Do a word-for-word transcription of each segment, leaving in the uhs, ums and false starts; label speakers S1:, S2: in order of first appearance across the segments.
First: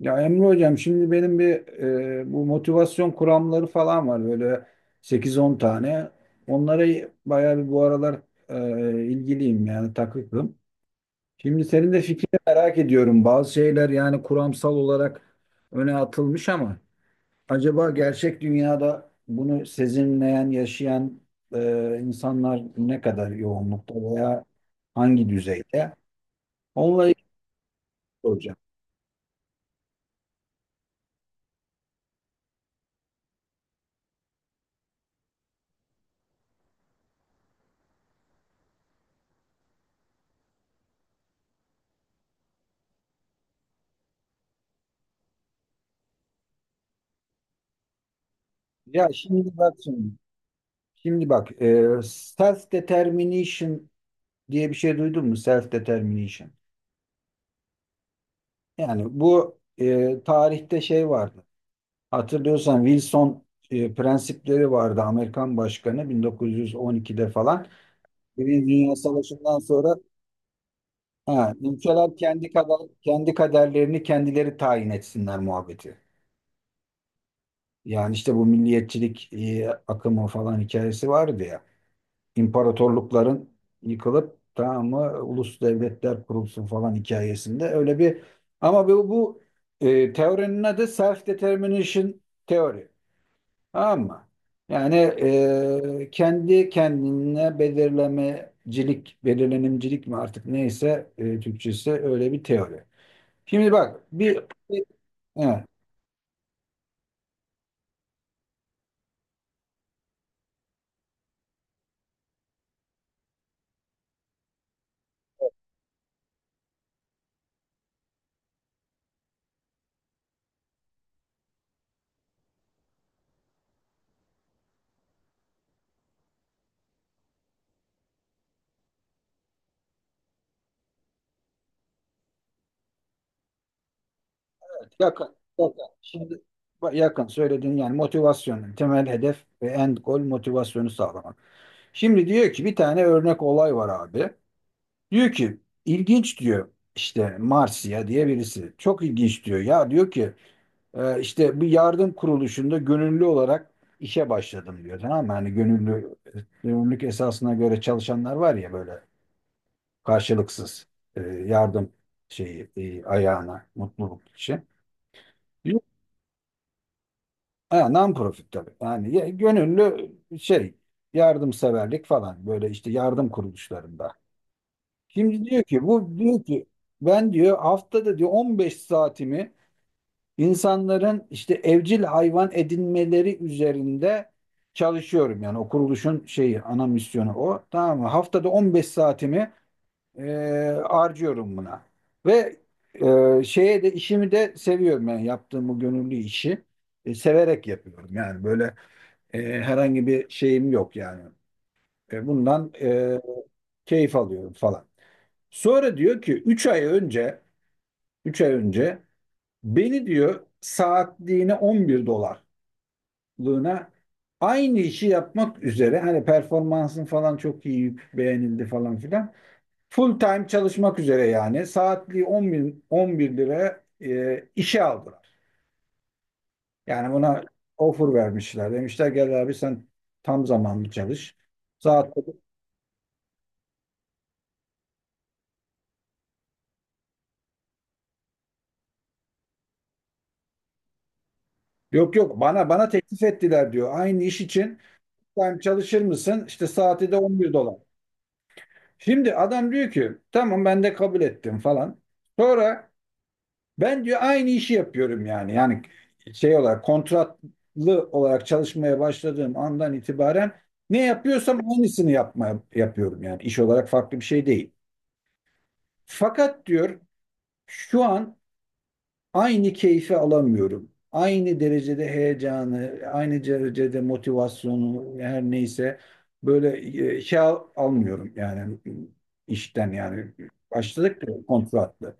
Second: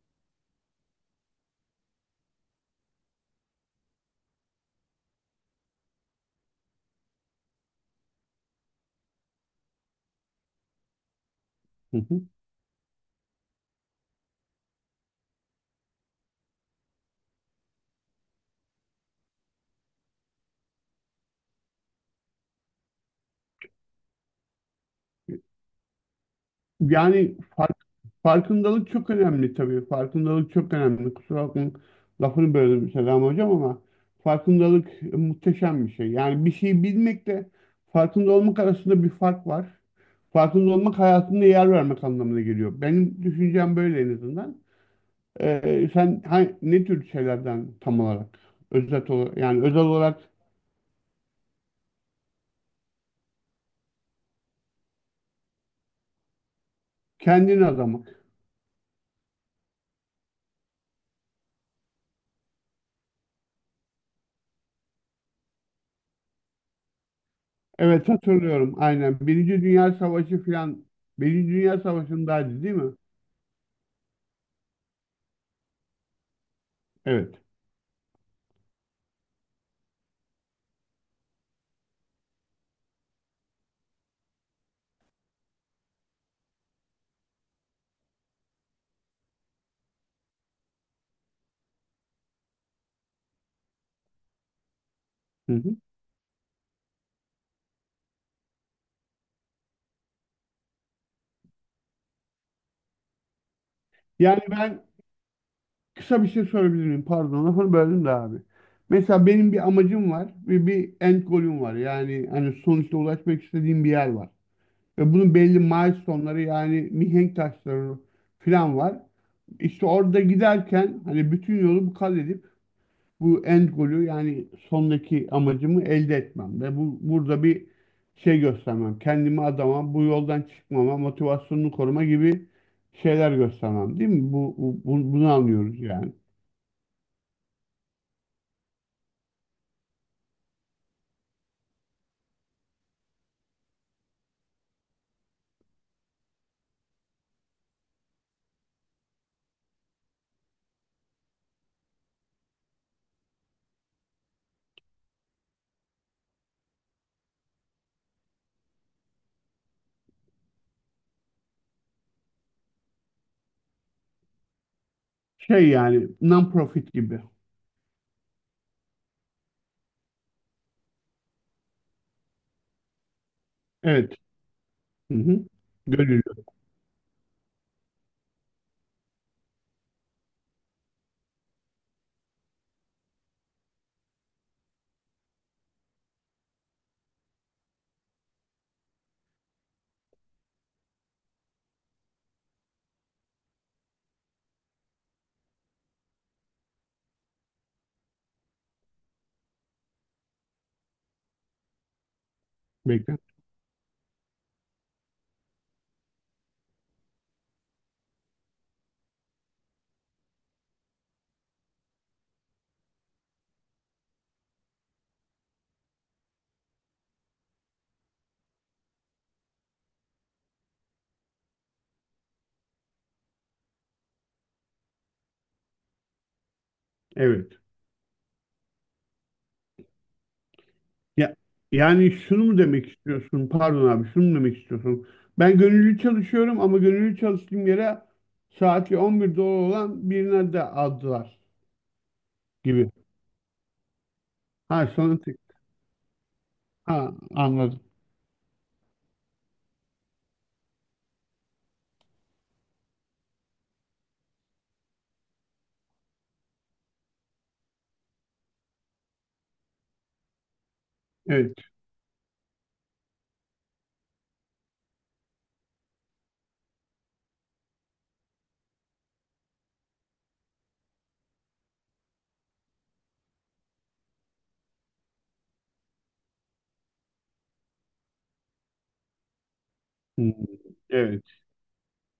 S1: Ya Emre hocam şimdi benim bir e, bu motivasyon kuramları falan var böyle sekiz on tane. Onlara bayağı bir bu aralar e, ilgiliyim yani takıklım. Şimdi senin
S2: Hı
S1: de
S2: hı.
S1: fikrini merak ediyorum. Bazı şeyler yani kuramsal olarak öne atılmış ama acaba gerçek dünyada bunu sezinleyen, yaşayan e, insanlar ne kadar yoğunlukta veya hangi düzeyde? Onunla ilgili
S2: Yani fark,
S1: soracağım.
S2: farkındalık çok önemli tabii. Farkındalık çok önemli. Kusura bakmayın lafını böldüm Selam Hocam, ama farkındalık e, muhteşem bir şey. Yani bir şeyi bilmekle farkında olmak arasında bir fark var. Farkında olmak hayatında yer vermek anlamına geliyor. Benim düşüncem böyle en azından. Ee, sen ha- ne tür şeylerden tam olarak
S1: Ya
S2: özet olarak
S1: şimdi
S2: yani
S1: bak
S2: özel
S1: şimdi.
S2: olarak
S1: Şimdi bak, self determination diye bir şey duydun mu? Self determination.
S2: kendini adamak.
S1: Yani bu e, tarihte şey vardı. Hatırlıyorsan Wilson e, prensipleri vardı. Amerikan başkanı bin dokuz yüz on ikide falan.
S2: Evet,
S1: Birinci
S2: hatırlıyorum
S1: Dünya
S2: aynen.
S1: Savaşı'ndan
S2: Birinci Dünya
S1: sonra
S2: Savaşı falan, Birinci
S1: ha,
S2: Dünya
S1: ülkeler kendi
S2: Savaşı'ndaydı değil
S1: kader,
S2: mi?
S1: kendi kaderlerini kendileri tayin etsinler muhabbeti.
S2: Evet.
S1: Yani işte bu milliyetçilik e, akımı falan hikayesi vardı ya. İmparatorlukların yıkılıp tamam mı ulus devletler kurulsun falan hikayesinde öyle bir ama bu, bu e, teorinin adı self determination teori, tamam mı? Yani
S2: Hı hı.
S1: e, kendi kendine belirlemecilik, belirlenimcilik mi artık neyse e, Türkçesi öyle bir teori. Şimdi bak bir
S2: Yani
S1: e,
S2: ben
S1: evet,
S2: kısa bir şey sorabilir miyim? Pardon lafını böldüm de abi. Mesela benim bir amacım var ve bir end goal'üm var. Yani hani sonuçta ulaşmak istediğim bir yer var. Ve bunun belli milestone'ları yani mihenk taşları falan var. İşte orada giderken hani bütün yolu bu kat edip bu end golü yani sondaki amacımı elde etmem ve bu burada bir şey göstermem. Kendimi adama, bu yoldan çıkmama, motivasyonunu koruma gibi şeyler göstermem, değil mi? Bu, bu- bu- bunu
S1: yakın, yakın.
S2: anlıyoruz yani.
S1: Şimdi bak, yakın söylediğin yani motivasyonun temel hedef ve end goal motivasyonu sağlamak. Şimdi diyor ki bir tane örnek olay var abi. Diyor ki ilginç diyor işte Marsiya diye birisi. Çok ilginç diyor. Ya diyor ki e, işte bir yardım kuruluşunda gönüllü olarak işe başladım diyor. Tamam mı? Hani gönüllü, gönüllülük esasına göre çalışanlar var ya böyle karşılıksız e, yardım şeyi e, ayağına mutluluk için.
S2: Şey
S1: Diyor,
S2: yani non-profit gibi.
S1: ha, non-profit tabii. Yani ya- gönüllü şey yardımseverlik falan böyle işte yardım kuruluşlarında.
S2: Evet. Hı hı.
S1: Şimdi diyor ki bu
S2: Gönüllü.
S1: diyor ki ben diyor haftada diyor on beş saatimi insanların işte evcil hayvan edinmeleri üzerinde çalışıyorum. Yani o kuruluşun şeyi ana misyonu o. Tamam mı? Haftada on beş saatimi e, harcıyorum buna. Ve e, şeye de işimi de seviyorum yani yaptığım bu gönüllü işi e, severek yapıyorum. Yani böyle e, herhangi bir şeyim yok yani. E, bundan
S2: Bekle.
S1: e, keyif alıyorum falan. Sonra diyor ki üç ay önce Üç ay önce beni diyor saatliğine on bir dolarlığına aynı işi yapmak üzere hani performansın falan çok iyi beğenildi falan filan full time çalışmak üzere yani saatliği on bir, on bir lira e, işe aldılar. Yani buna
S2: Evet.
S1: offer vermişler. Demişler gel abi sen tam zamanlı
S2: Ya,
S1: çalış.
S2: yani
S1: Saat
S2: şunu mu demek istiyorsun? Pardon abi, şunu mu demek istiyorsun? Ben gönüllü çalışıyorum ama gönüllü çalıştığım yere saati on bir dolar olan birine de aldılar
S1: Yok, yok, bana bana
S2: gibi.
S1: teklif ettiler diyor. Aynı iş
S2: Ha,
S1: için
S2: sonra
S1: full
S2: tek-
S1: time çalışır mısın? İşte saati
S2: ha
S1: de on bir dolar.
S2: anladım.
S1: Şimdi adam diyor ki tamam, ben de kabul ettim falan. Sonra ben diyor aynı işi yapıyorum yani. Yani şey olarak kontratlı olarak çalışmaya başladığım andan itibaren ne
S2: Evet.
S1: yapıyorsam aynısını yapmaya yapıyorum yani. İş olarak farklı bir şey değil. Fakat diyor şu an aynı keyfi alamıyorum. Aynı derecede heyecanı, aynı derecede motivasyonu her neyse böyle e, şey al- almıyorum yani işten
S2: Hmm,
S1: yani başladık
S2: evet.
S1: da kontratlı.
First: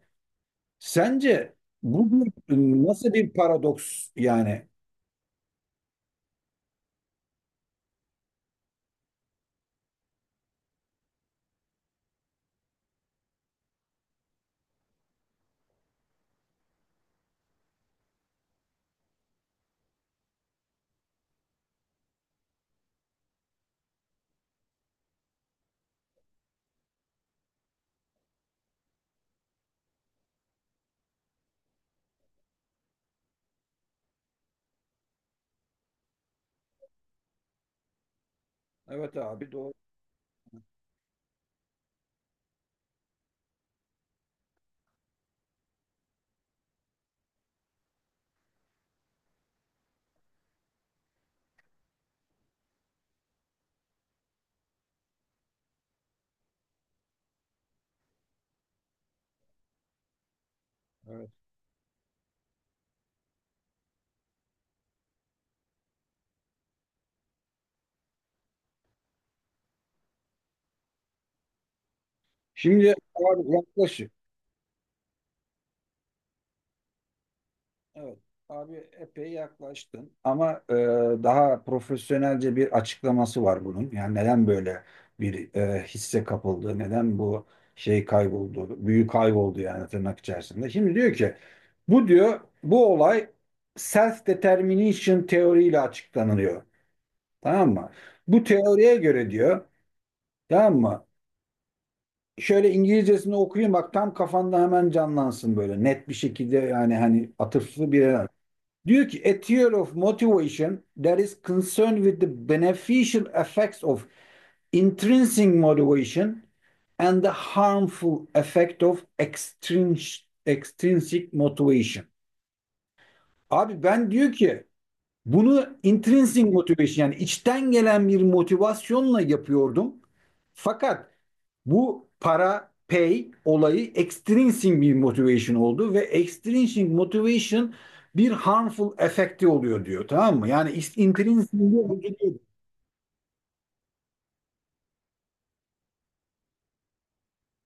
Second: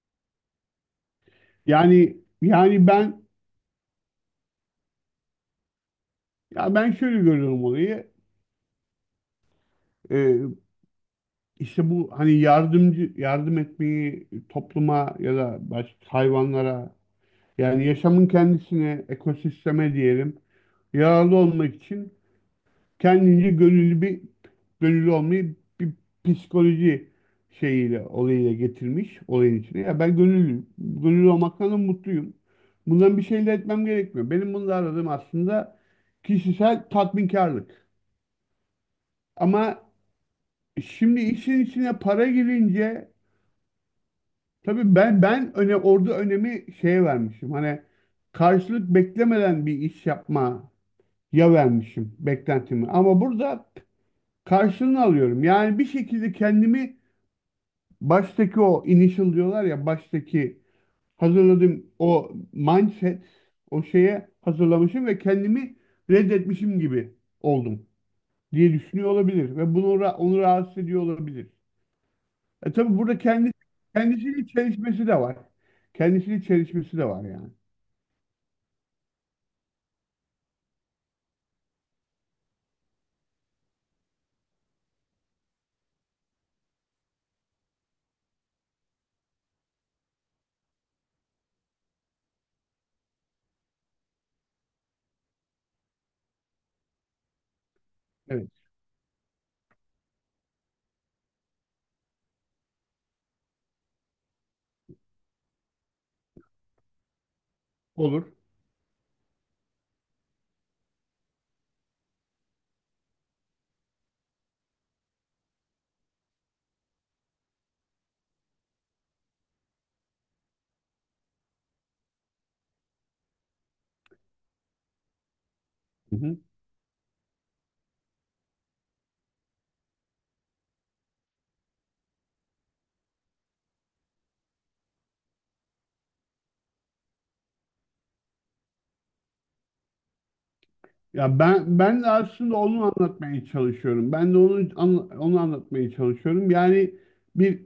S1: Sence bu
S2: Yani yani
S1: bir- nasıl
S2: ben
S1: bir paradoks yani?
S2: ya ben şöyle görüyorum olayı. Ee, işte bu hani yardımcı yardım etmeyi topluma ya da başka hayvanlara yani yaşamın kendisine ekosisteme diyelim yararlı olmak için kendince gönüllü bir gönüllü olmayı bir psikoloji şeyiyle olayıyla getirmiş olayın içine. Ya ben gönüllüyüm. Gönüllü olmaktan da mutluyum. Bundan bir şey elde etmem gerekmiyor. Benim bunu aradığım aslında kişisel tatminkarlık.
S1: Evet abi, doğru.
S2: Ama şimdi işin içine para girince tabii ben ben öne orada önemi şeye vermişim. Hani karşılık beklemeden bir iş yapmaya vermişim beklentimi. Ama burada karşılığını alıyorum. Yani bir şekilde kendimi baştaki o initial diyorlar ya baştaki
S1: Evet.
S2: hazırladığım o mindset o şeye hazırlamışım ve kendimi reddetmişim gibi oldum diye düşünüyor olabilir ve bunu ra- onu rahatsız ediyor olabilir. E
S1: Şimdi
S2: tabii burada
S1: abi
S2: kendi
S1: yaklaş.
S2: kendisiyle çelişmesi de var. Kendisiyle çelişmesi de var yani.
S1: Evet abi, epey yaklaştın ama e, daha profesyonelce bir açıklaması var bunun. Yani neden böyle bir e, hisse kapıldı, neden bu şey kayboldu, büyü kayboldu yani tırnak içerisinde. Şimdi diyor ki bu diyor bu olay self-determination teoriyle açıklanıyor. Tamam mı? Bu
S2: Evet,
S1: teoriye göre diyor, tamam mı? Şöyle İngilizcesini okuyayım bak, tam kafanda hemen canlansın böyle net bir şekilde yani hani atıflı bir yer.
S2: olur.
S1: Diyor ki a theory of motivation that is concerned with the beneficial effects of intrinsic motivation and the harmful effect of extrinsic extrinsic motivation. Abi ben diyor ki bunu
S2: Hı hı.
S1: intrinsic motivation yani içten gelen bir motivasyonla yapıyordum. Fakat bu para pay olayı extrinsic bir motivation oldu ve extrinsic motivation bir harmful efekti oluyor diyor, tamam mı? Yani
S2: Ya
S1: intrinsic diyor,
S2: ben
S1: bu
S2: ben de aslında onu anlatmaya çalışıyorum. Ben de onu anla- onu anlatmaya çalışıyorum. Yani bir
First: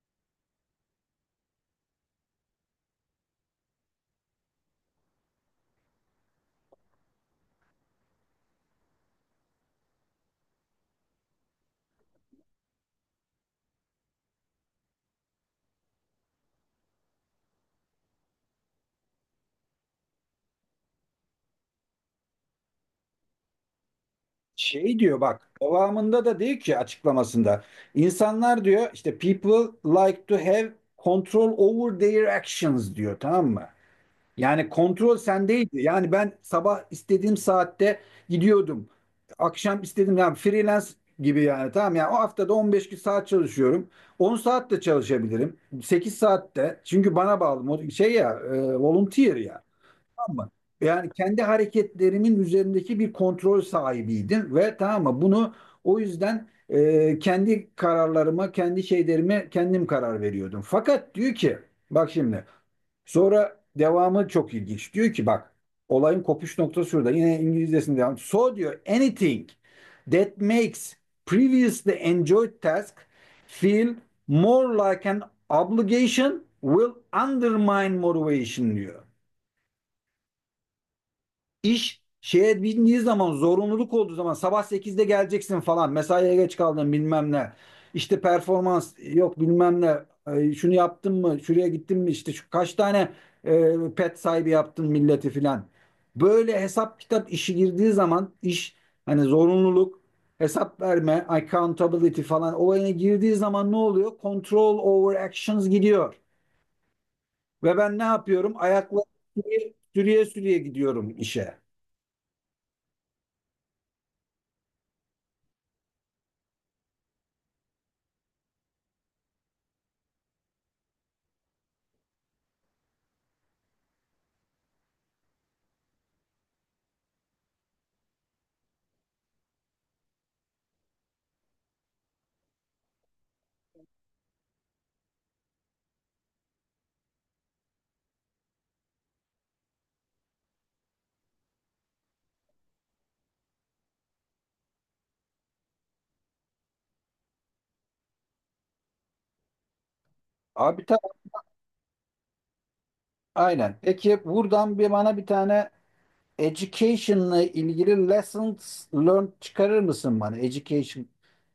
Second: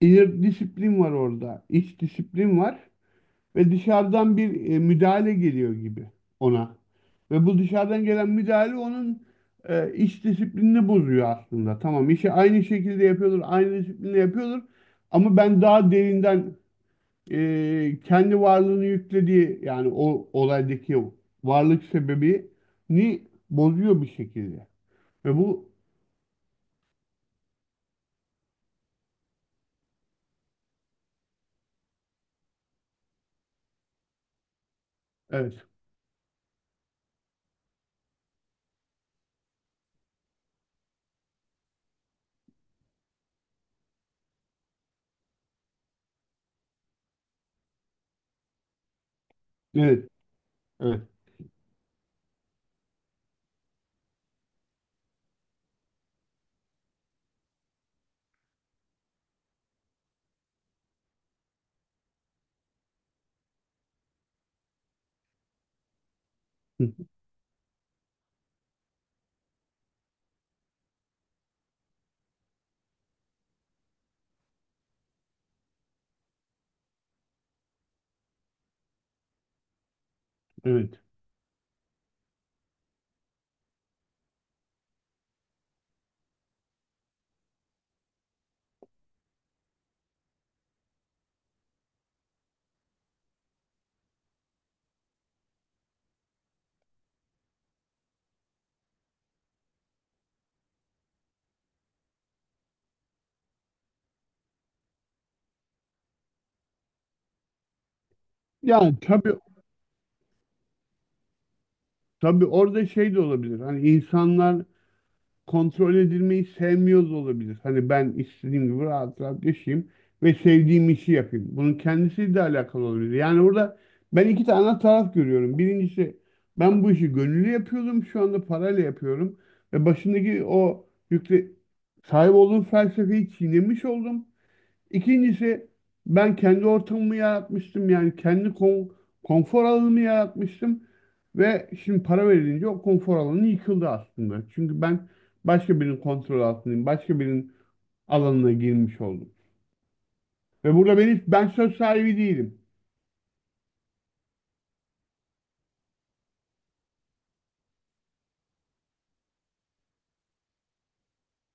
S2: inner disiplin var orada. İç disiplin var. Ve dışarıdan bir e, müdahale geliyor gibi ona. Ve bu dışarıdan gelen müdahale onun e, iş disiplinini bozuyor aslında. Tamam, işi aynı şekilde yapıyordur, aynı disiplinle yapıyordur ama ben daha derinden e, kendi varlığını yüklediği yani o olaydaki o varlık sebebini bozuyor bir şekilde.
S1: şey diyor
S2: Ve
S1: bak
S2: bu
S1: devamında da diyor ki açıklamasında insanlar diyor işte people like to have control over their actions diyor, tamam mı? Yani kontrol
S2: Evet,
S1: sendeydi. Yani ben sabah istediğim saatte gidiyordum. Akşam istediğim yani freelance gibi yani tamam yani o haftada on beş gün saat çalışıyorum. on saat de çalışabilirim. sekiz saat de. Çünkü bana bağlı. Mod- Şey ya, e, volunteer ya.
S2: evet,
S1: Tamam mı?
S2: evet,
S1: Yani kendi hareketlerimin üzerindeki bir kontrol sahibiydim ve, tamam mı? Bunu o yüzden e, kendi kararlarıma, kendi şeylerime kendim karar veriyordum. Fakat diyor ki bak şimdi sonra devamı çok ilginç. Diyor ki bak, olayın kopuş noktası şurada. Yine İngilizcesinde devam. So diyor anything that makes previously enjoyed task feel more like an obligation will undermine motivation diyor.
S2: evet.
S1: İş şeye bindiği zaman, zorunluluk olduğu zaman, sabah sekizde geleceksin falan, mesaiye geç kaldın bilmem ne, işte performans yok bilmem ne, e, şunu yaptın mı, şuraya gittin mi, işte şu kaç tane e, pet sahibi yaptın milleti filan, böyle hesap kitap işi girdiği zaman, iş hani zorunluluk, hesap verme accountability falan olayına girdiği zaman ne oluyor, control over actions gidiyor ve ben ne yapıyorum,
S2: Yani
S1: ayakları
S2: tabii
S1: sürüye sürüye sürüye gidiyorum işe.
S2: tabii orada şey de olabilir. Hani insanlar kontrol edilmeyi sevmiyoruz olabilir. Hani ben istediğim gibi rahat rahat yaşayayım ve sevdiğim işi yapayım. Bunun kendisiyle de alakalı olabilir. Yani burada ben iki tane taraf görüyorum. Birincisi, ben bu işi gönüllü yapıyordum, şu anda parayla yapıyorum. Ve başındaki o yükle sahip olduğum felsefeyi çiğnemiş oldum. İkincisi, ben kendi ortamımı yaratmıştım yani kendi kon- konfor alanımı yaratmıştım ve şimdi para verilince o konfor alanı yıkıldı aslında. Çünkü ben başka birinin kontrol altındayım, başka birinin alanına girmiş oldum. Ve
S1: Abi
S2: burada benim ben söz sahibi değilim.
S1: aynen. Peki buradan bir bana bir tane education'la ilgili lessons learned çıkarır mısın bana? Education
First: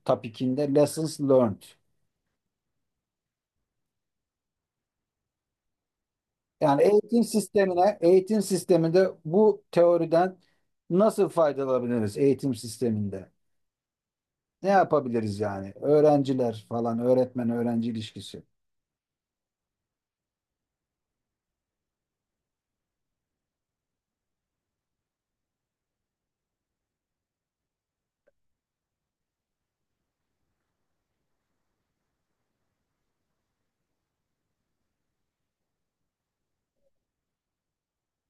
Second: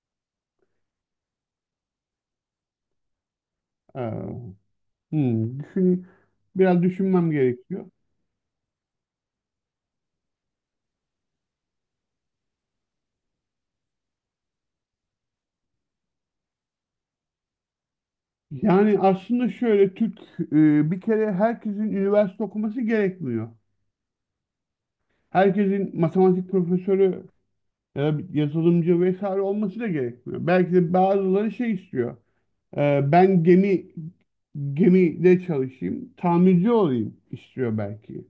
S1: topic'inde lessons learned.
S2: Ee, hmm, düşün,
S1: Yani
S2: biraz
S1: eğitim
S2: düşünmem gerekiyor.
S1: sistemine, eğitim sisteminde bu teoriden nasıl faydalanabiliriz eğitim sisteminde? Ne yapabiliriz yani? Öğrenciler falan, öğretmen öğrenci ilişkisi.
S2: Yani aslında şöyle Türk e, bir kere herkesin üniversite okuması gerekmiyor. Herkesin matematik profesörü e, yazılımcı vesaire olması da gerekmiyor. Belki de bazıları şey istiyor. E, ben gemi gemide çalışayım, tamirci olayım istiyor belki.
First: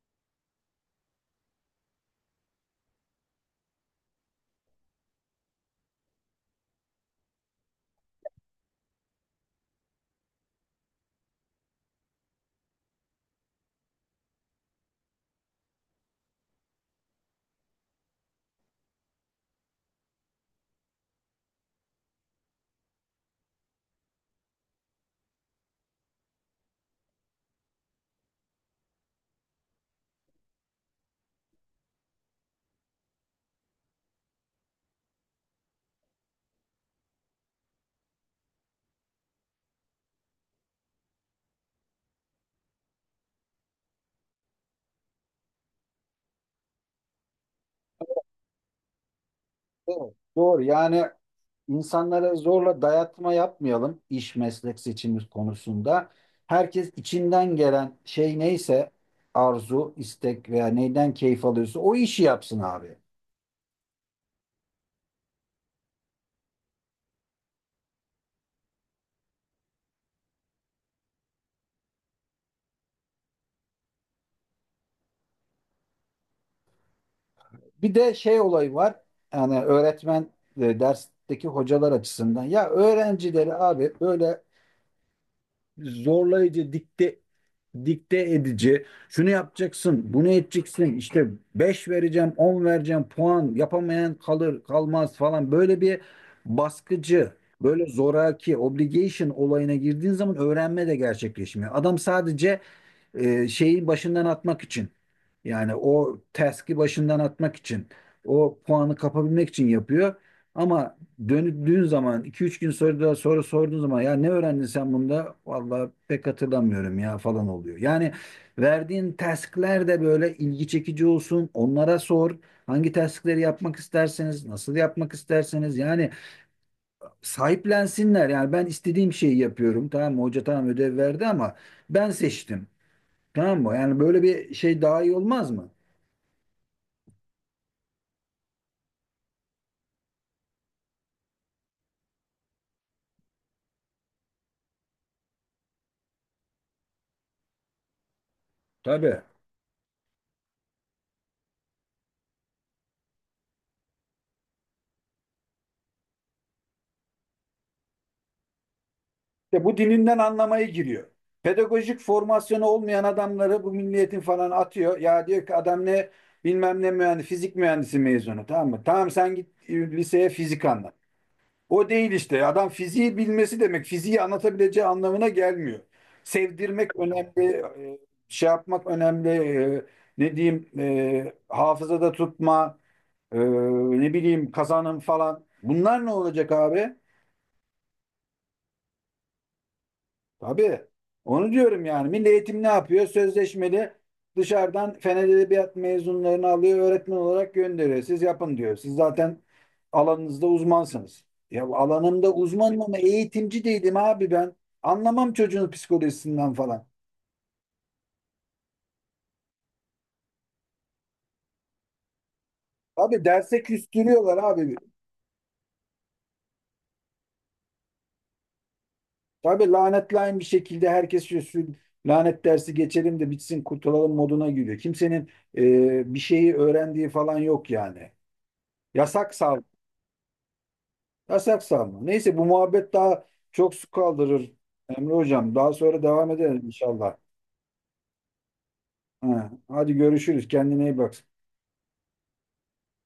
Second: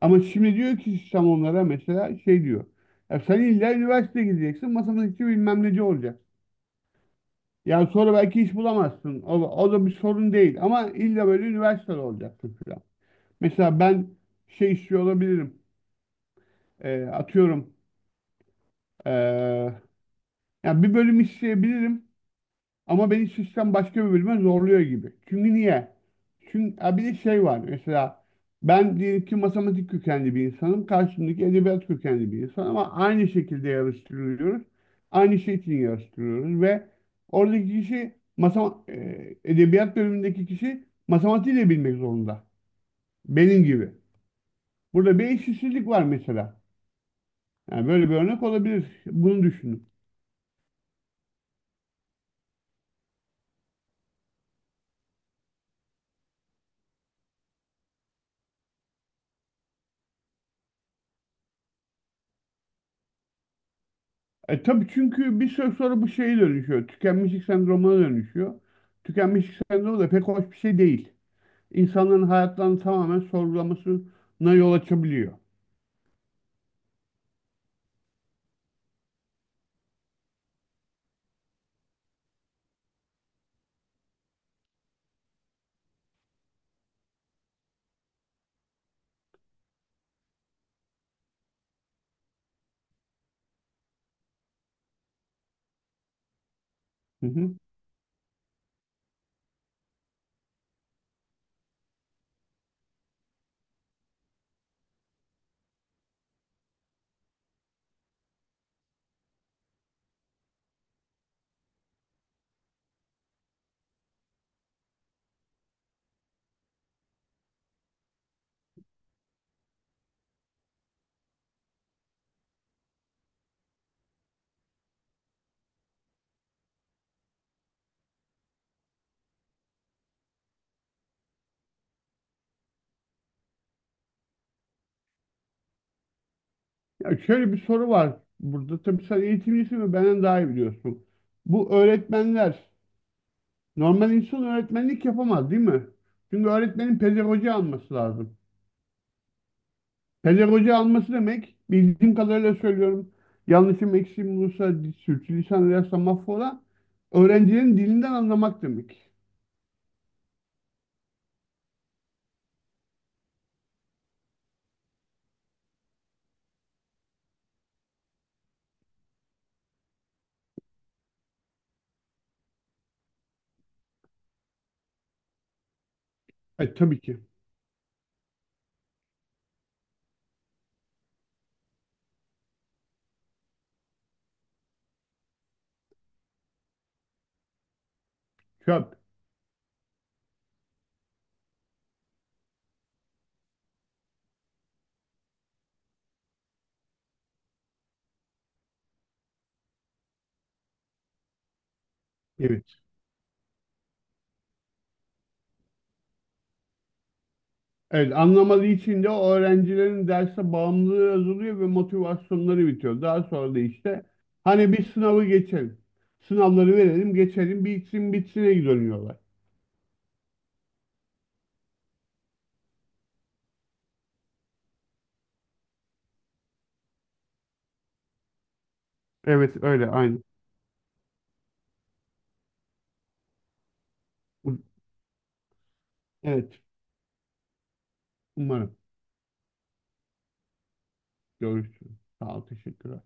S2: Ama şimdi diyor ki sistem onlara mesela şey diyor. Ya sen illa üniversite gideceksin, matematikçi bilmem neci olacaksın. Yani sonra belki iş bulamazsın. O, o da bir sorun değil. Ama illa böyle üniversitede olacaksın falan. Mesela ben şey istiyor olabilirim. E, atıyorum. E, Ya bir bölüm isteyebilirim. Ama beni sistem başka bir bölüme zorluyor gibi. Çünkü niye? Çünkü ha bir de şey var mesela, ben diyelim ki matematik kökenli bir insanım. Karşımdaki edebiyat kökenli bir insan ama aynı şekilde yarıştırılıyoruz. Aynı şey için yarıştırıyoruz ve oradaki kişi masama, e, edebiyat bölümündeki kişi matematiği de bilmek zorunda. Benim gibi. Burada bir eşitsizlik var mesela. Yani böyle bir örnek olabilir. Bunu düşünün.
S1: Evet. Doğru. Yani İnsanlara zorla dayatma yapmayalım iş meslek seçimi konusunda. Herkes içinden gelen şey neyse, arzu, istek veya neyden keyif alıyorsa o işi yapsın abi.
S2: E tabii, çünkü bir süre sonra bu şeye dönüşüyor. Tükenmişlik sendromuna dönüşüyor. Tükenmişlik sendromu da pek hoş bir şey değil. İnsanların hayatlarını tamamen sorgulamasına yol açabiliyor.
S1: Bir de şey olayı var. Yani öğretmen ve dersteki hocalar açısından. Ya öğrencileri abi böyle zorlayıcı, dikte dikte edici. Şunu yapacaksın, bunu edeceksin. İşte beş vereceğim, on vereceğim, puan yapamayan kalır, kalmaz falan. Böyle bir
S2: Hı
S1: baskıcı,
S2: hı.
S1: böyle zoraki, obligation olayına girdiğin zaman öğrenme de gerçekleşmiyor. Adam sadece e, şeyi başından atmak için. Yani o task'i başından atmak için, o puanı kapabilmek için yapıyor. Ama döndüğün zaman, iki üç gün sonra da soru sorduğun zaman, ya ne öğrendin sen bunda? Vallahi pek hatırlamıyorum ya falan oluyor. Yani verdiğin task'ler de böyle ilgi çekici olsun. Onlara sor. Hangi task'leri yapmak isterseniz, nasıl yapmak isterseniz yani sahiplensinler. Yani ben istediğim şeyi yapıyorum. Tamam mı? Hoca tamam ödev verdi ama ben seçtim. Tamam mı? Yani böyle bir şey daha iyi olmaz mı?
S2: Ya şöyle bir soru var burada. Tabii sen eğitimcisin ve benden daha iyi biliyorsun. Bu öğretmenler, normal insan öğretmenlik yapamaz değil mi? Çünkü öğretmenin pedagoji alması lazım.
S1: Tabii.
S2: Pedagoji alması demek, bildiğim kadarıyla söylüyorum. Yanlışım eksiğim olursa sürçülisan edersem mahvola. Öğrencilerin dilinden anlamak demek.
S1: İşte bu dininden anlamaya giriyor. Pedagojik formasyonu olmayan adamları bu milliyetin falan atıyor. Ya diyor ki adam ne bilmem ne mühendis, fizik mühendisi mezunu, tamam mı? Tamam sen git e, liseye fizik anlat. O değil işte. Adam fiziği bilmesi demek fiziği anlatabileceği anlamına gelmiyor.
S2: E,
S1: Sevdirmek
S2: tabii ki.
S1: önemli, e, şey yapmak önemli, e, ne diyeyim, e, hafızada tutma, Ee, ne bileyim kazanım falan. Bunlar ne olacak abi?
S2: Çöp.
S1: Tabii. Onu diyorum yani. Milli Eğitim ne yapıyor? Sözleşmeli dışarıdan Fen Edebiyat mezunlarını alıyor, öğretmen olarak gönderiyor. Siz yapın diyor. Siz zaten alanınızda uzmansınız. Ya alanımda
S2: Evet.
S1: uzmanım ama eğitimci değilim abi ben. Anlamam çocuğun psikolojisinden falan.
S2: Evet, anlamadığı için de o öğrencilerin derse bağımlılığı azalıyor ve motivasyonları bitiyor. Daha
S1: Abi
S2: sonra da
S1: derse
S2: işte
S1: küstürüyorlar
S2: hani
S1: abi.
S2: bir sınavı geçelim. Sınavları verelim geçelim bitsin bitsine dönüyorlar.
S1: Tabii lanetlayın bir şekilde herkes şu lanet dersi geçelim de bitsin kurtulalım moduna giriyor. Kimsenin e, bir şeyi öğrendiği falan yok yani. Yasak sal,
S2: Evet, öyle aynı.
S1: yasak salma. Neyse bu muhabbet daha çok su kaldırır Emre Hocam. Daha sonra devam edelim
S2: Evet,
S1: inşallah.
S2: umarım.
S1: Ha, hadi görüşürüz. Kendine iyi bak.
S2: Görüşürüz. Sağ ol, teşekkür